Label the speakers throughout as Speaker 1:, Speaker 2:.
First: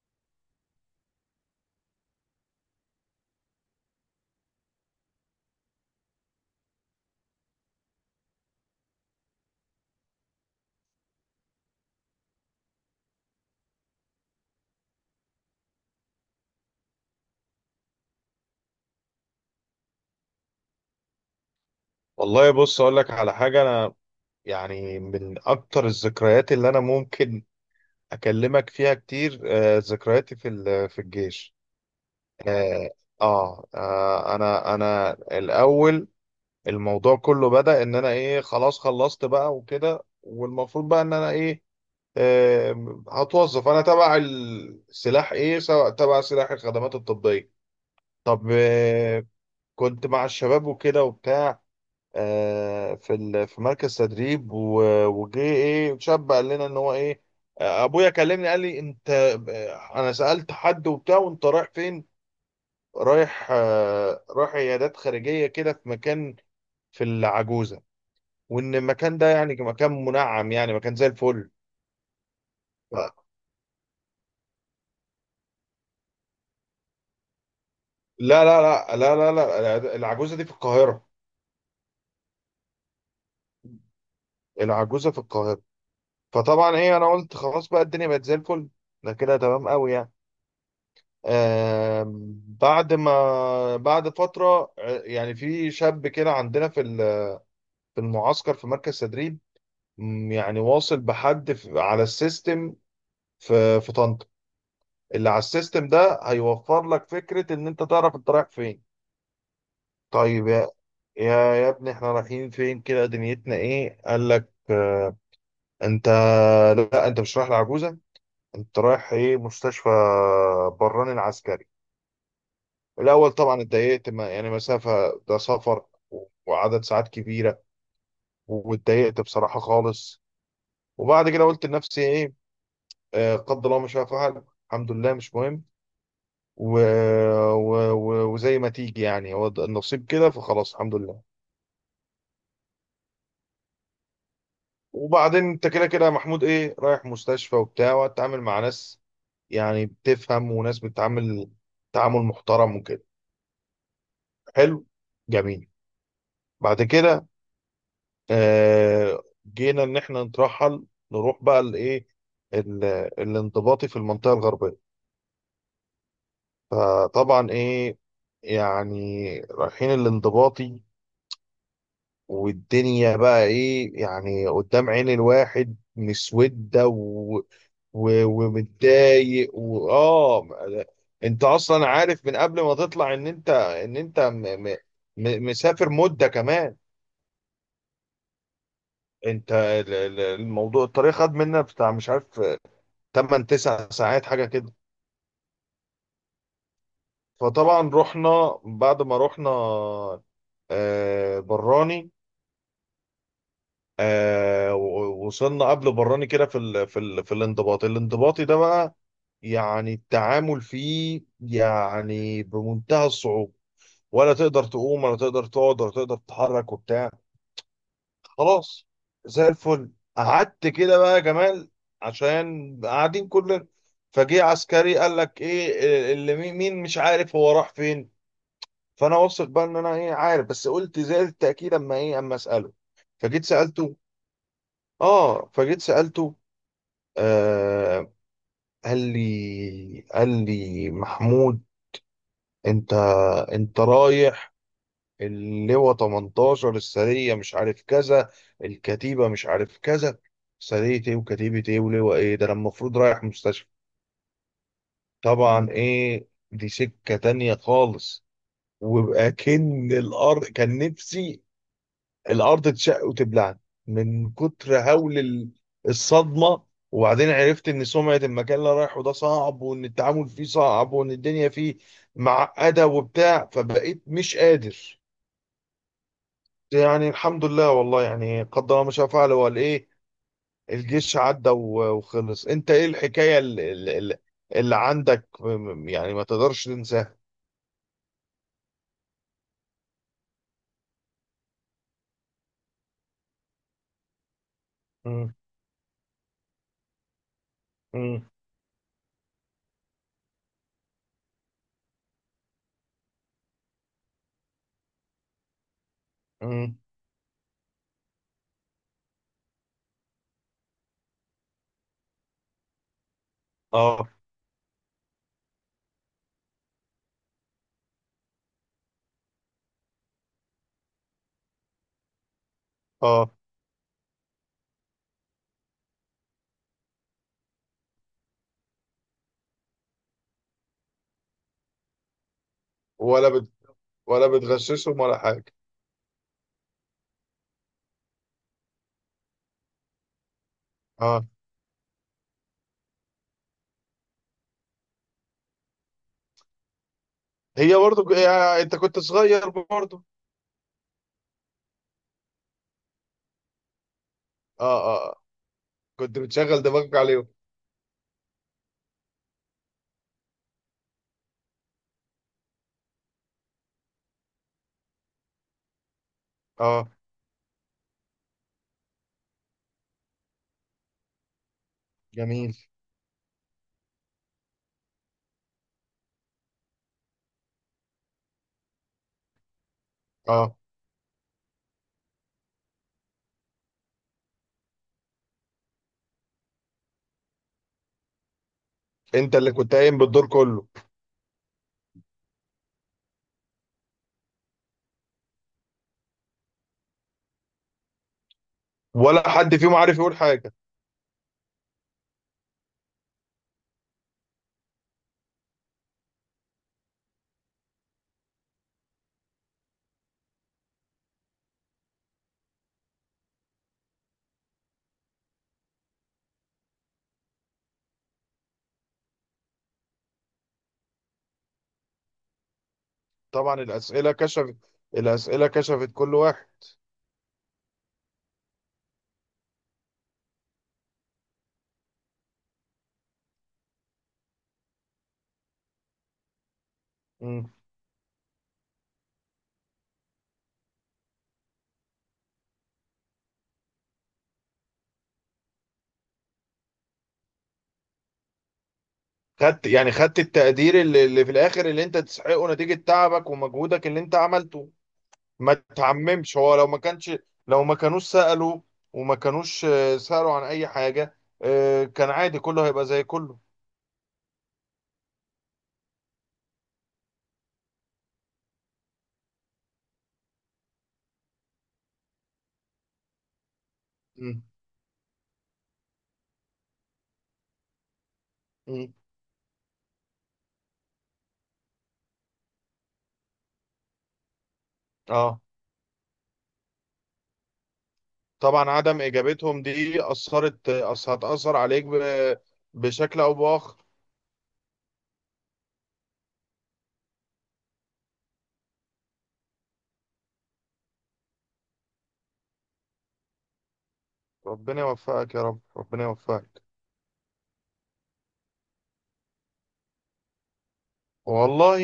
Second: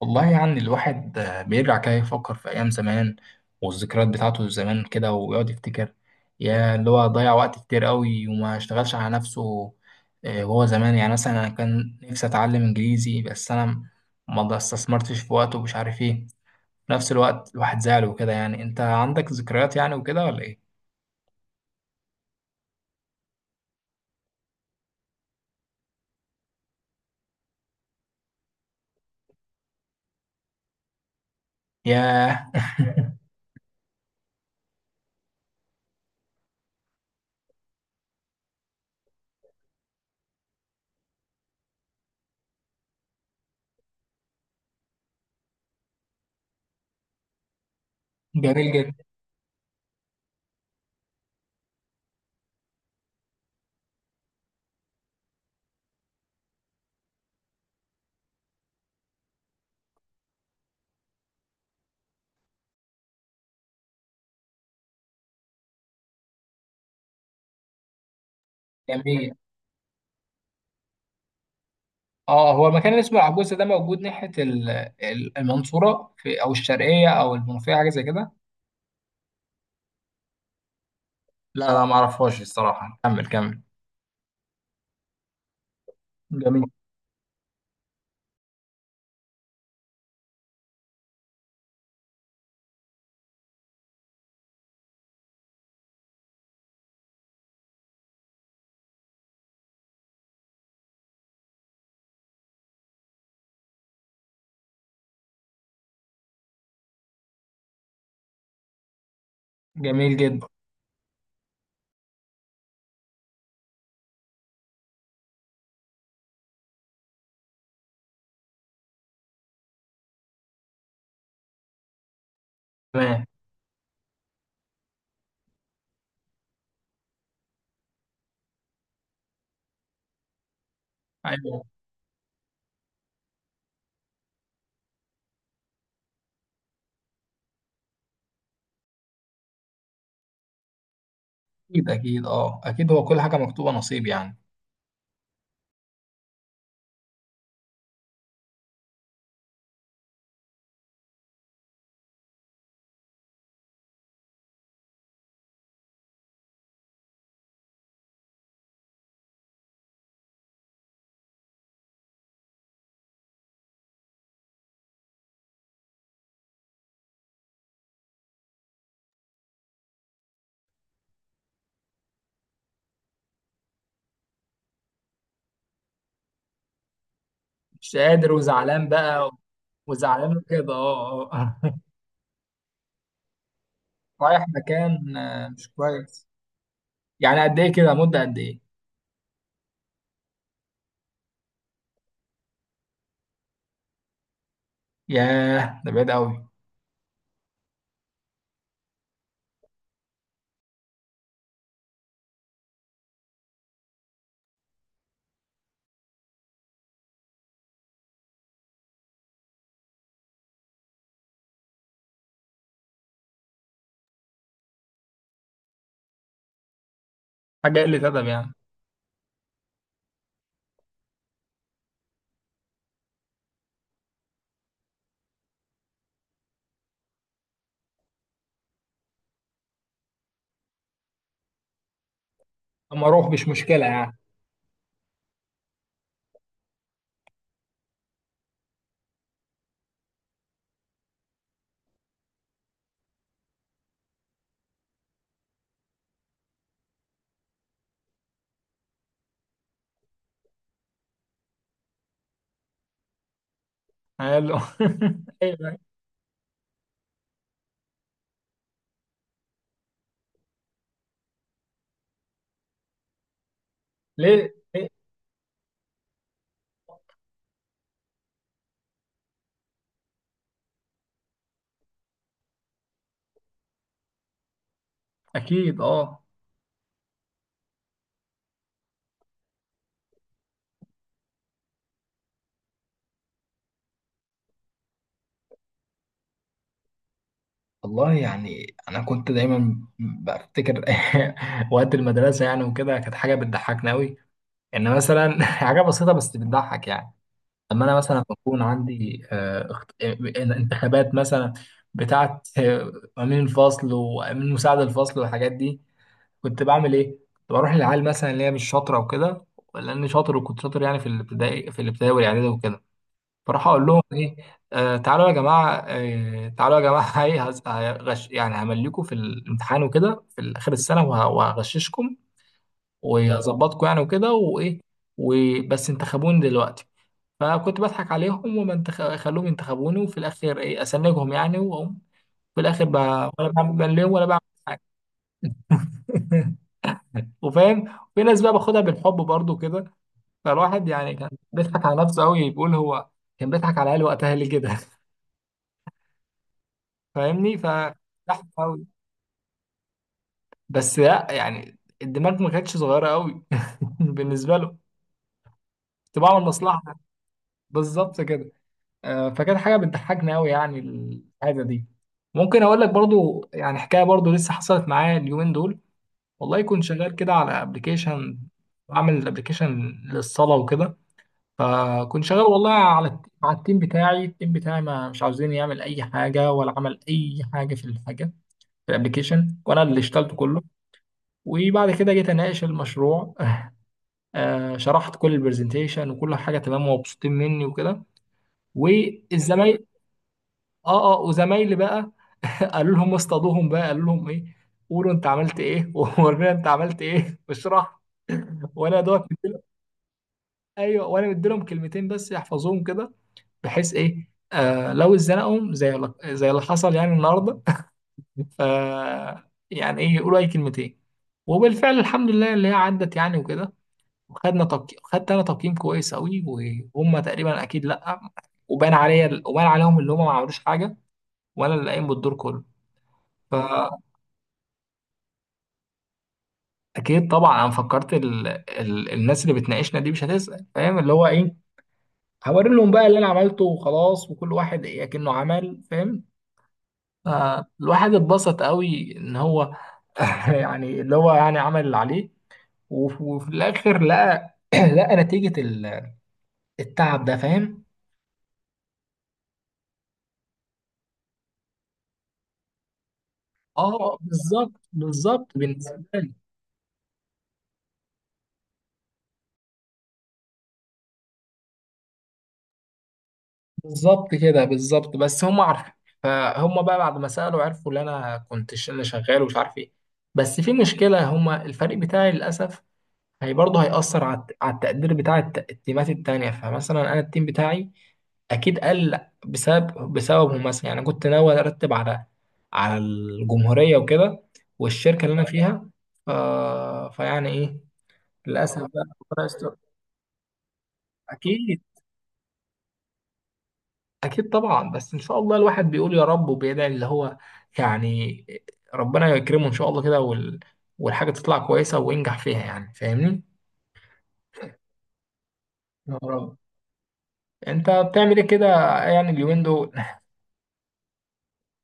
Speaker 1: والله يعني الواحد بيرجع كده يفكر في أيام زمان، والذكريات بتاعته زمان كده ويقعد يفتكر. يا اللي هو ضيع وقت كتير قوي وما اشتغلش على نفسه. وهو زمان يعني مثلا أنا كان نفسي أتعلم إنجليزي، بس أنا ما استثمرتش في وقته ومش عارف إيه. في نفس الوقت الواحد زعل وكده. يعني أنت عندك ذكريات يعني وكده ولا إيه؟
Speaker 2: والله، بص اقول لك على حاجه. انا يعني من اكتر الذكريات اللي انا ممكن اكلمك فيها كتير، ذكرياتي في الجيش.
Speaker 1: ياه!
Speaker 2: اه. انا الاول، الموضوع كله بدأ ان انا ايه خلاص خلصت بقى وكده. والمفروض بقى ان انا ايه هتوظف انا تبع السلاح ايه، سواء تبع سلاح الخدمات الطبيه. طب
Speaker 1: جميل جدا.
Speaker 2: كنت مع الشباب وكده وبتاع، في مركز تدريب. وجه ايه شاب قال لنا ان هو ايه ابويا كلمني قال لي انت، انا سألت حد وبتاع وانت رايح فين؟ رايح عيادات خارجية كده في مكان في العجوزة، وان المكان ده
Speaker 1: جميل.
Speaker 2: يعني مكان منعم، يعني مكان زي الفل.
Speaker 1: اه، هو المكان اللي
Speaker 2: لا،
Speaker 1: اسمه العجوزة ده موجود ناحية المنصورة، في أو الشرقية أو المنوفية، حاجة زي كده؟
Speaker 2: لا، لا، لا، لا، لا، العجوزة دي في القاهرة.
Speaker 1: لا، لا، ما اعرفهاش الصراحة. كمل، كمل.
Speaker 2: العجوزة في القاهرة.
Speaker 1: جميل.
Speaker 2: فطبعا ايه انا قلت خلاص بقى الدنيا بقت زي الفل. ده كده تمام قوي يعني. بعد ما بعد فترة، يعني في شاب كده عندنا في المعسكر في مركز تدريب، يعني واصل بحد على السيستم في طنطا. اللي على السيستم ده هيوفر لك فكرة ان انت تعرف انت رايح فين.
Speaker 1: جميل جدا.
Speaker 2: طيب يا، يا ابني، احنا رايحين فين كده؟ دنيتنا ايه؟ قال لك انت، لا انت مش رايح لعجوزة، انت رايح ايه مستشفى براني العسكري.
Speaker 1: تمام.
Speaker 2: الأول طبعا اتضايقت، يعني مسافة، ده سفر، وعدد ساعات كبيرة. واتضايقت بصراحة خالص. وبعد كده
Speaker 1: ايوه.
Speaker 2: قلت لنفسي إيه؟ قدر الله ما شاء فعل، الحمد لله مش مهم، و... وزي ما تيجي، يعني هو ده النصيب كده فخلاص الحمد لله.
Speaker 1: اكيد، اكيد. اه، اكيد، هو كل حاجة مكتوبة نصيب يعني.
Speaker 2: وبعدين أنت كده كده يا محمود إيه، رايح مستشفى وبتاع، وهتتعامل مع ناس يعني بتفهم، وناس بتتعامل تعامل محترم وكده. حلو. جميل. بعد كده جينا ان احنا نترحل، نروح بقى الايه، ال- الانضباطي في المنطقه الغربيه. فطبعا ايه، يعني رايحين الانضباطي، والدنيا بقى ايه يعني قدام عين الواحد مسوده
Speaker 1: مش قادر وزعلان بقى.
Speaker 2: ومتضايق
Speaker 1: وزعلان كده، اه،
Speaker 2: انت
Speaker 1: اه.
Speaker 2: اصلا عارف من قبل ما تطلع ان انت،
Speaker 1: رايح
Speaker 2: م...
Speaker 1: مكان مش
Speaker 2: مسافر
Speaker 1: كويس.
Speaker 2: مده كمان.
Speaker 1: يعني قد ايه كده؟ مدة قد ايه؟
Speaker 2: انت الموضوع، الطريق خد منا بتاع مش عارف 8 9 ساعات حاجة كده.
Speaker 1: ياه، ده بعيد قوي.
Speaker 2: فطبعا رحنا. بعد ما رحنا براني، وصلنا قبل براني كده في الانضباط الانضباطي ده بقى. يعني التعامل فيه يعني بمنتهى الصعوبة. ولا تقدر تقوم، ولا تقدر تقعد، ولا تقدر تتحرك وبتاع.
Speaker 1: حاجة قلة أدب يعني.
Speaker 2: خلاص، زي الفل. قعدت كده بقى يا جمال، عشان قاعدين كلنا. فجه عسكري قال لك ايه اللي، مين مش عارف هو راح فين. فانا واثق بقى ان انا ايه عارف، بس قلت زائد التاكيد، اما اساله.
Speaker 1: اما اروح،
Speaker 2: فجيت
Speaker 1: مش مشكلة
Speaker 2: سالته.
Speaker 1: يعني.
Speaker 2: اه. فجيت سالته آه قال لي محمود، انت انت رايح اللواء 18، السريه مش عارف كذا، الكتيبه مش عارف كذا. سريه ايه وكتيبه ايه ولواء ايه، ده انا المفروض رايح مستشفى.
Speaker 1: حلو.
Speaker 2: طبعا
Speaker 1: ايوه.
Speaker 2: ايه، دي سكه تانية خالص. ويبقى كن الارض، كان نفسي الارض تشق وتبلعني من
Speaker 1: ليه؟
Speaker 2: كتر
Speaker 1: ليه؟
Speaker 2: هول الصدمه. وبعدين عرفت ان سمعه المكان اللي أنا رايحه ده صعب، وان التعامل فيه صعب، وان الدنيا فيه معقده وبتاع، فبقيت مش قادر.
Speaker 1: اكيد، اه.
Speaker 2: يعني الحمد لله، والله يعني قدر الله ما شاء فعل وقال ايه، الجيش عدى وخلص. انت ايه الحكايه اللي, اللي عندك يعني ما تقدرش تنساها؟
Speaker 1: والله يعني انا كنت دايما بفتكر وقت المدرسه يعني وكده، كانت حاجه بتضحكنا قوي. ان
Speaker 2: مم.
Speaker 1: مثلا حاجه بسيطه بس بتضحك يعني. لما انا
Speaker 2: مم.
Speaker 1: مثلا بكون عندي انتخابات مثلا، بتاعت امين الفصل وامين مساعد الفصل والحاجات دي. كنت
Speaker 2: مم.
Speaker 1: بعمل ايه؟ كنت بروح للعيال مثلا اللي هي مش شاطره وكده، لاني شاطر وكنت شاطر يعني، في الابتدائي والاعدادي وكده. فراح اقول لهم
Speaker 2: اه،
Speaker 1: ايه، تعالوا يا جماعه، تعالوا يا جماعه. ايه، هغش يعني همليكوا في الامتحان وكده في اخر السنه، وهغششكم
Speaker 2: اه.
Speaker 1: وهظبطكم يعني وكده وايه. وبس انتخبوني دلوقتي. فكنت بضحك عليهم. خلوهم ينتخبوني، وفي الاخر ايه اسنجهم يعني واقوم. في الاخر ب...
Speaker 2: ولا
Speaker 1: ولا
Speaker 2: بت
Speaker 1: بعمل بان ليهم، ولا
Speaker 2: ولا
Speaker 1: بعمل حاجه.
Speaker 2: بتغششهم ولا حاجه.
Speaker 1: وفاهم في ناس بقى باخدها بالحب برضو كده. فالواحد يعني
Speaker 2: اه.
Speaker 1: كان بيضحك على نفسه قوي، بيقول هو كان بيضحك على العيال وقتها ليه كده. فاهمني؟
Speaker 2: هي برضو
Speaker 1: زحمة
Speaker 2: يعني انت
Speaker 1: أوي.
Speaker 2: كنت صغير برضو.
Speaker 1: بس لا، يعني الدماغ ما كانتش صغيرة أوي. بالنسبة
Speaker 2: اه،
Speaker 1: له.
Speaker 2: اه،
Speaker 1: كنت
Speaker 2: كنت
Speaker 1: بعمل
Speaker 2: بتشغل دماغك
Speaker 1: مصلحة.
Speaker 2: عليهم.
Speaker 1: بالظبط كده. فكانت حاجة بتضحكني أوي يعني الحاجة دي. ممكن أقول لك برضو يعني، حكاية برضو لسه حصلت معايا اليومين دول. والله كنت
Speaker 2: اه.
Speaker 1: شغال كده على أبلكيشن، بعمل أبلكيشن للصلاة وكده. فكنت شغال
Speaker 2: جميل.
Speaker 1: والله على التيم بتاعي. ما مش عاوزين يعمل أي حاجة، ولا عمل أي حاجة في الحاجة، في الأبلكيشن. وأنا اللي اشتغلت
Speaker 2: اه،
Speaker 1: كله. وبعد كده جيت اناقش المشروع. شرحت كل البرزنتيشن وكل حاجه تمام، ومبسوطين مني وكده.
Speaker 2: انت اللي كنت
Speaker 1: والزمايل.
Speaker 2: قايم بالدور كله.
Speaker 1: اه، اه. وزمايلي بقى. قالوا لهم ايه، قولوا انت عملت ايه. وورينا انت عملت ايه واشرح. وانا دوت
Speaker 2: ولا حد
Speaker 1: مديلهم.
Speaker 2: فيهم عارف يقول حاجة؟
Speaker 1: ايوه، وانا مديلهم كلمتين بس يحفظوهم كده، بحيث ايه لو اتزنقهم زي اللي حصل يعني النهارده. ف يعني ايه يقولوا اي كلمتين. وبالفعل الحمد لله اللي هي عدت يعني وكده، وخدنا تقييم، خدت انا تقييم كويس قوي. وهم تقريبا اكيد لا. وبان عليا، وبان عليهم اللي هم ما عملوش حاجه، وانا اللي قايم بالدور كله.
Speaker 2: طبعا
Speaker 1: فاكيد.
Speaker 2: الأسئلة كشفت كل واحد.
Speaker 1: طبعا انا فكرت الناس اللي بتناقشنا دي مش هتسال، فاهم اللي هو ايه. هوري لهم بقى اللي انا عملته وخلاص، وكل واحد ايه كأنه عمل، فاهم.
Speaker 2: مم.
Speaker 1: فالواحد اتبسط قوي ان هو يعني اللي هو يعني عمل اللي عليه. وفي الاخر لقى لقى نتيجه التعب ده، فاهم.
Speaker 2: خدت التقدير اللي, اللي في الآخر، اللي انت تستحقه نتيجة تعبك ومجهودك اللي انت
Speaker 1: اه،
Speaker 2: عملته.
Speaker 1: بالظبط، بالظبط
Speaker 2: ما
Speaker 1: بالنسبه لي.
Speaker 2: تعممش، هو لو ما كانوش سألوا، وما كانوش سألوا عن أي حاجة، كان عادي، كله هيبقى زي كله.
Speaker 1: بالظبط كده، بالظبط، بس هم عارفين. فهم بقى بعد ما سالوا عرفوا ان انا شغال ومش عارف ايه. بس في مشكله، هم الفريق بتاعي للاسف. هي برضه هيأثر
Speaker 2: مم.
Speaker 1: على التقدير بتاع التيمات التانية، فمثلا انا التيم بتاعي اكيد
Speaker 2: مم.
Speaker 1: قل، بسببهم. مثلا يعني كنت ناوي ارتب على الجمهوريه وكده، والشركه اللي
Speaker 2: اه.
Speaker 1: انا فيها. ف... فيعني ايه،
Speaker 2: طبعا
Speaker 1: للاسف
Speaker 2: عدم
Speaker 1: بقى. ربنا
Speaker 2: اجابتهم
Speaker 1: يستر.
Speaker 2: دي هتاثر
Speaker 1: اكيد.
Speaker 2: عليك بشكل او باخر.
Speaker 1: أكيد طبعا، بس إن شاء الله الواحد بيقول يا رب وبيدعي، اللي هو يعني ربنا يكرمه إن شاء الله كده، والحاجة تطلع كويسة وينجح فيها يعني، فاهمني؟
Speaker 2: ربنا يوفقك يا رب، ربنا
Speaker 1: يا رب.
Speaker 2: يوفقك.
Speaker 1: أنت بتعمل إيه كده يعني اليومين دول؟
Speaker 2: والله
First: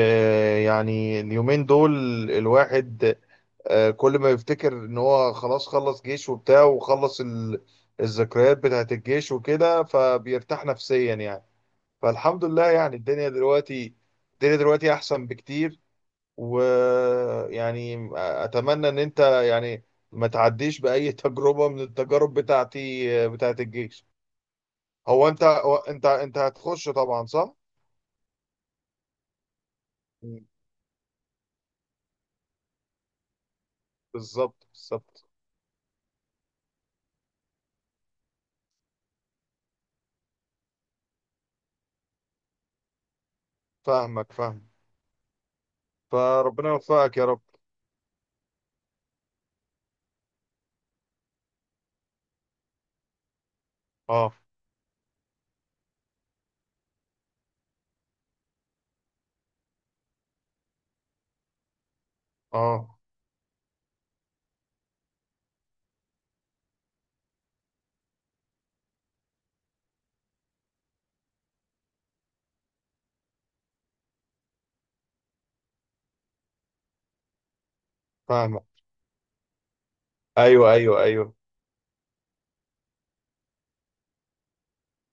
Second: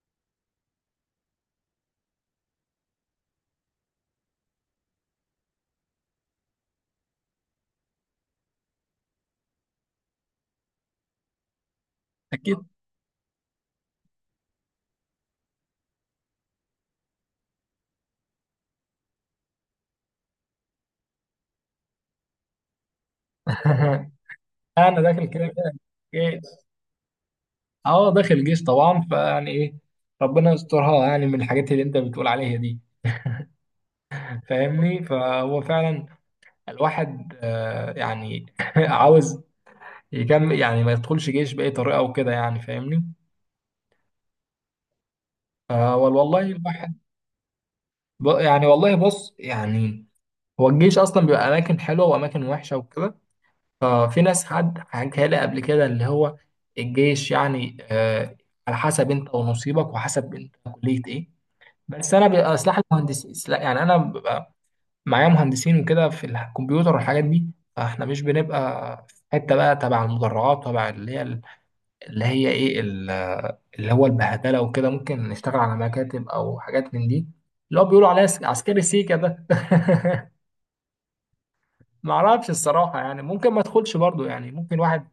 Speaker 2: يعني اليومين دول الواحد كل ما يفتكر ان هو خلاص خلص جيش وبتاع وخلص الذكريات بتاعت الجيش وكده، فبيرتاح نفسيا يعني. فالحمد
Speaker 1: أكيد.
Speaker 2: لله يعني. الدنيا دلوقتي احسن بكتير. ويعني اتمنى ان انت يعني ما تعديش باي تجربه من التجارب بتاعتي بتاعت الجيش.
Speaker 1: أنا داخل
Speaker 2: هو انت
Speaker 1: كده كده
Speaker 2: هو انت انت
Speaker 1: جيش.
Speaker 2: هتخش طبعا صح؟
Speaker 1: أه، داخل جيش طبعا، فيعني إيه،
Speaker 2: مم.
Speaker 1: ربنا يسترها يعني من الحاجات اللي أنت بتقول عليها دي.
Speaker 2: بالظبط،
Speaker 1: فاهمني؟
Speaker 2: بالظبط.
Speaker 1: فهو فعلا الواحد يعني عاوز يكمل، يعني ما يدخلش جيش بأي طريقة وكده يعني، فاهمني؟
Speaker 2: فاهمك، فاهم.
Speaker 1: والله
Speaker 2: فربنا
Speaker 1: الواحد
Speaker 2: يوفقك يا رب.
Speaker 1: يعني، والله بص يعني، هو الجيش اصلا بيبقى اماكن حلوه واماكن وحشه وكده. ففي
Speaker 2: اه،
Speaker 1: ناس، حد حكى لي قبل كده اللي هو الجيش يعني على حسب انت ونصيبك، وحسب انت كليه ايه. بس انا بيبقى سلاح
Speaker 2: اه.
Speaker 1: المهندسين، يعني انا ببقى معايا مهندسين وكده في الكمبيوتر والحاجات دي. فاحنا مش بنبقى في حته بقى تبع المدرعات، تبع اللي هي، اللي هي ايه اللي هو البهدله وكده. ممكن نشتغل على مكاتب او حاجات من دي، اللي هو بيقولوا عليها
Speaker 2: فاهمك.
Speaker 1: عسكري سيكا ده.
Speaker 2: ايوه، ايوه، ايوه.
Speaker 1: ما اعرفش الصراحه يعني، ممكن ما ادخلش برضو يعني، ممكن واحد،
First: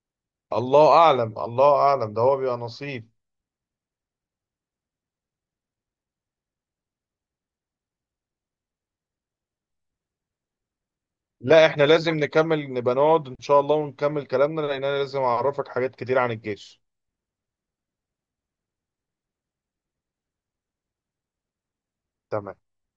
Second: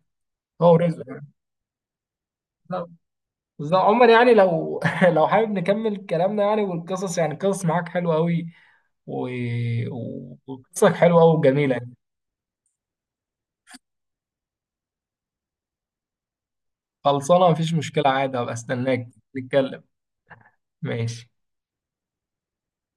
Speaker 1: هو
Speaker 2: الله
Speaker 1: رزقه يعني.
Speaker 2: اعلم، الله اعلم، ده هو بيبقى
Speaker 1: بالظبط.
Speaker 2: نصيب.
Speaker 1: بالظبط. عمر، يعني لو لو حابب نكمل كلامنا يعني، والقصص يعني، القصص معاك حلوه قوي، و... وقصصك حلوه قوي
Speaker 2: لا،
Speaker 1: وجميله
Speaker 2: احنا
Speaker 1: يعني.
Speaker 2: لازم نكمل، نبقى نقعد ان شاء الله ونكمل كلامنا، لان انا لازم اعرفك حاجات كتير عن الجيش.
Speaker 1: خلصانه، مفيش مشكله عادي، هبقى استناك. نتكلم. ماشي.
Speaker 2: تمام.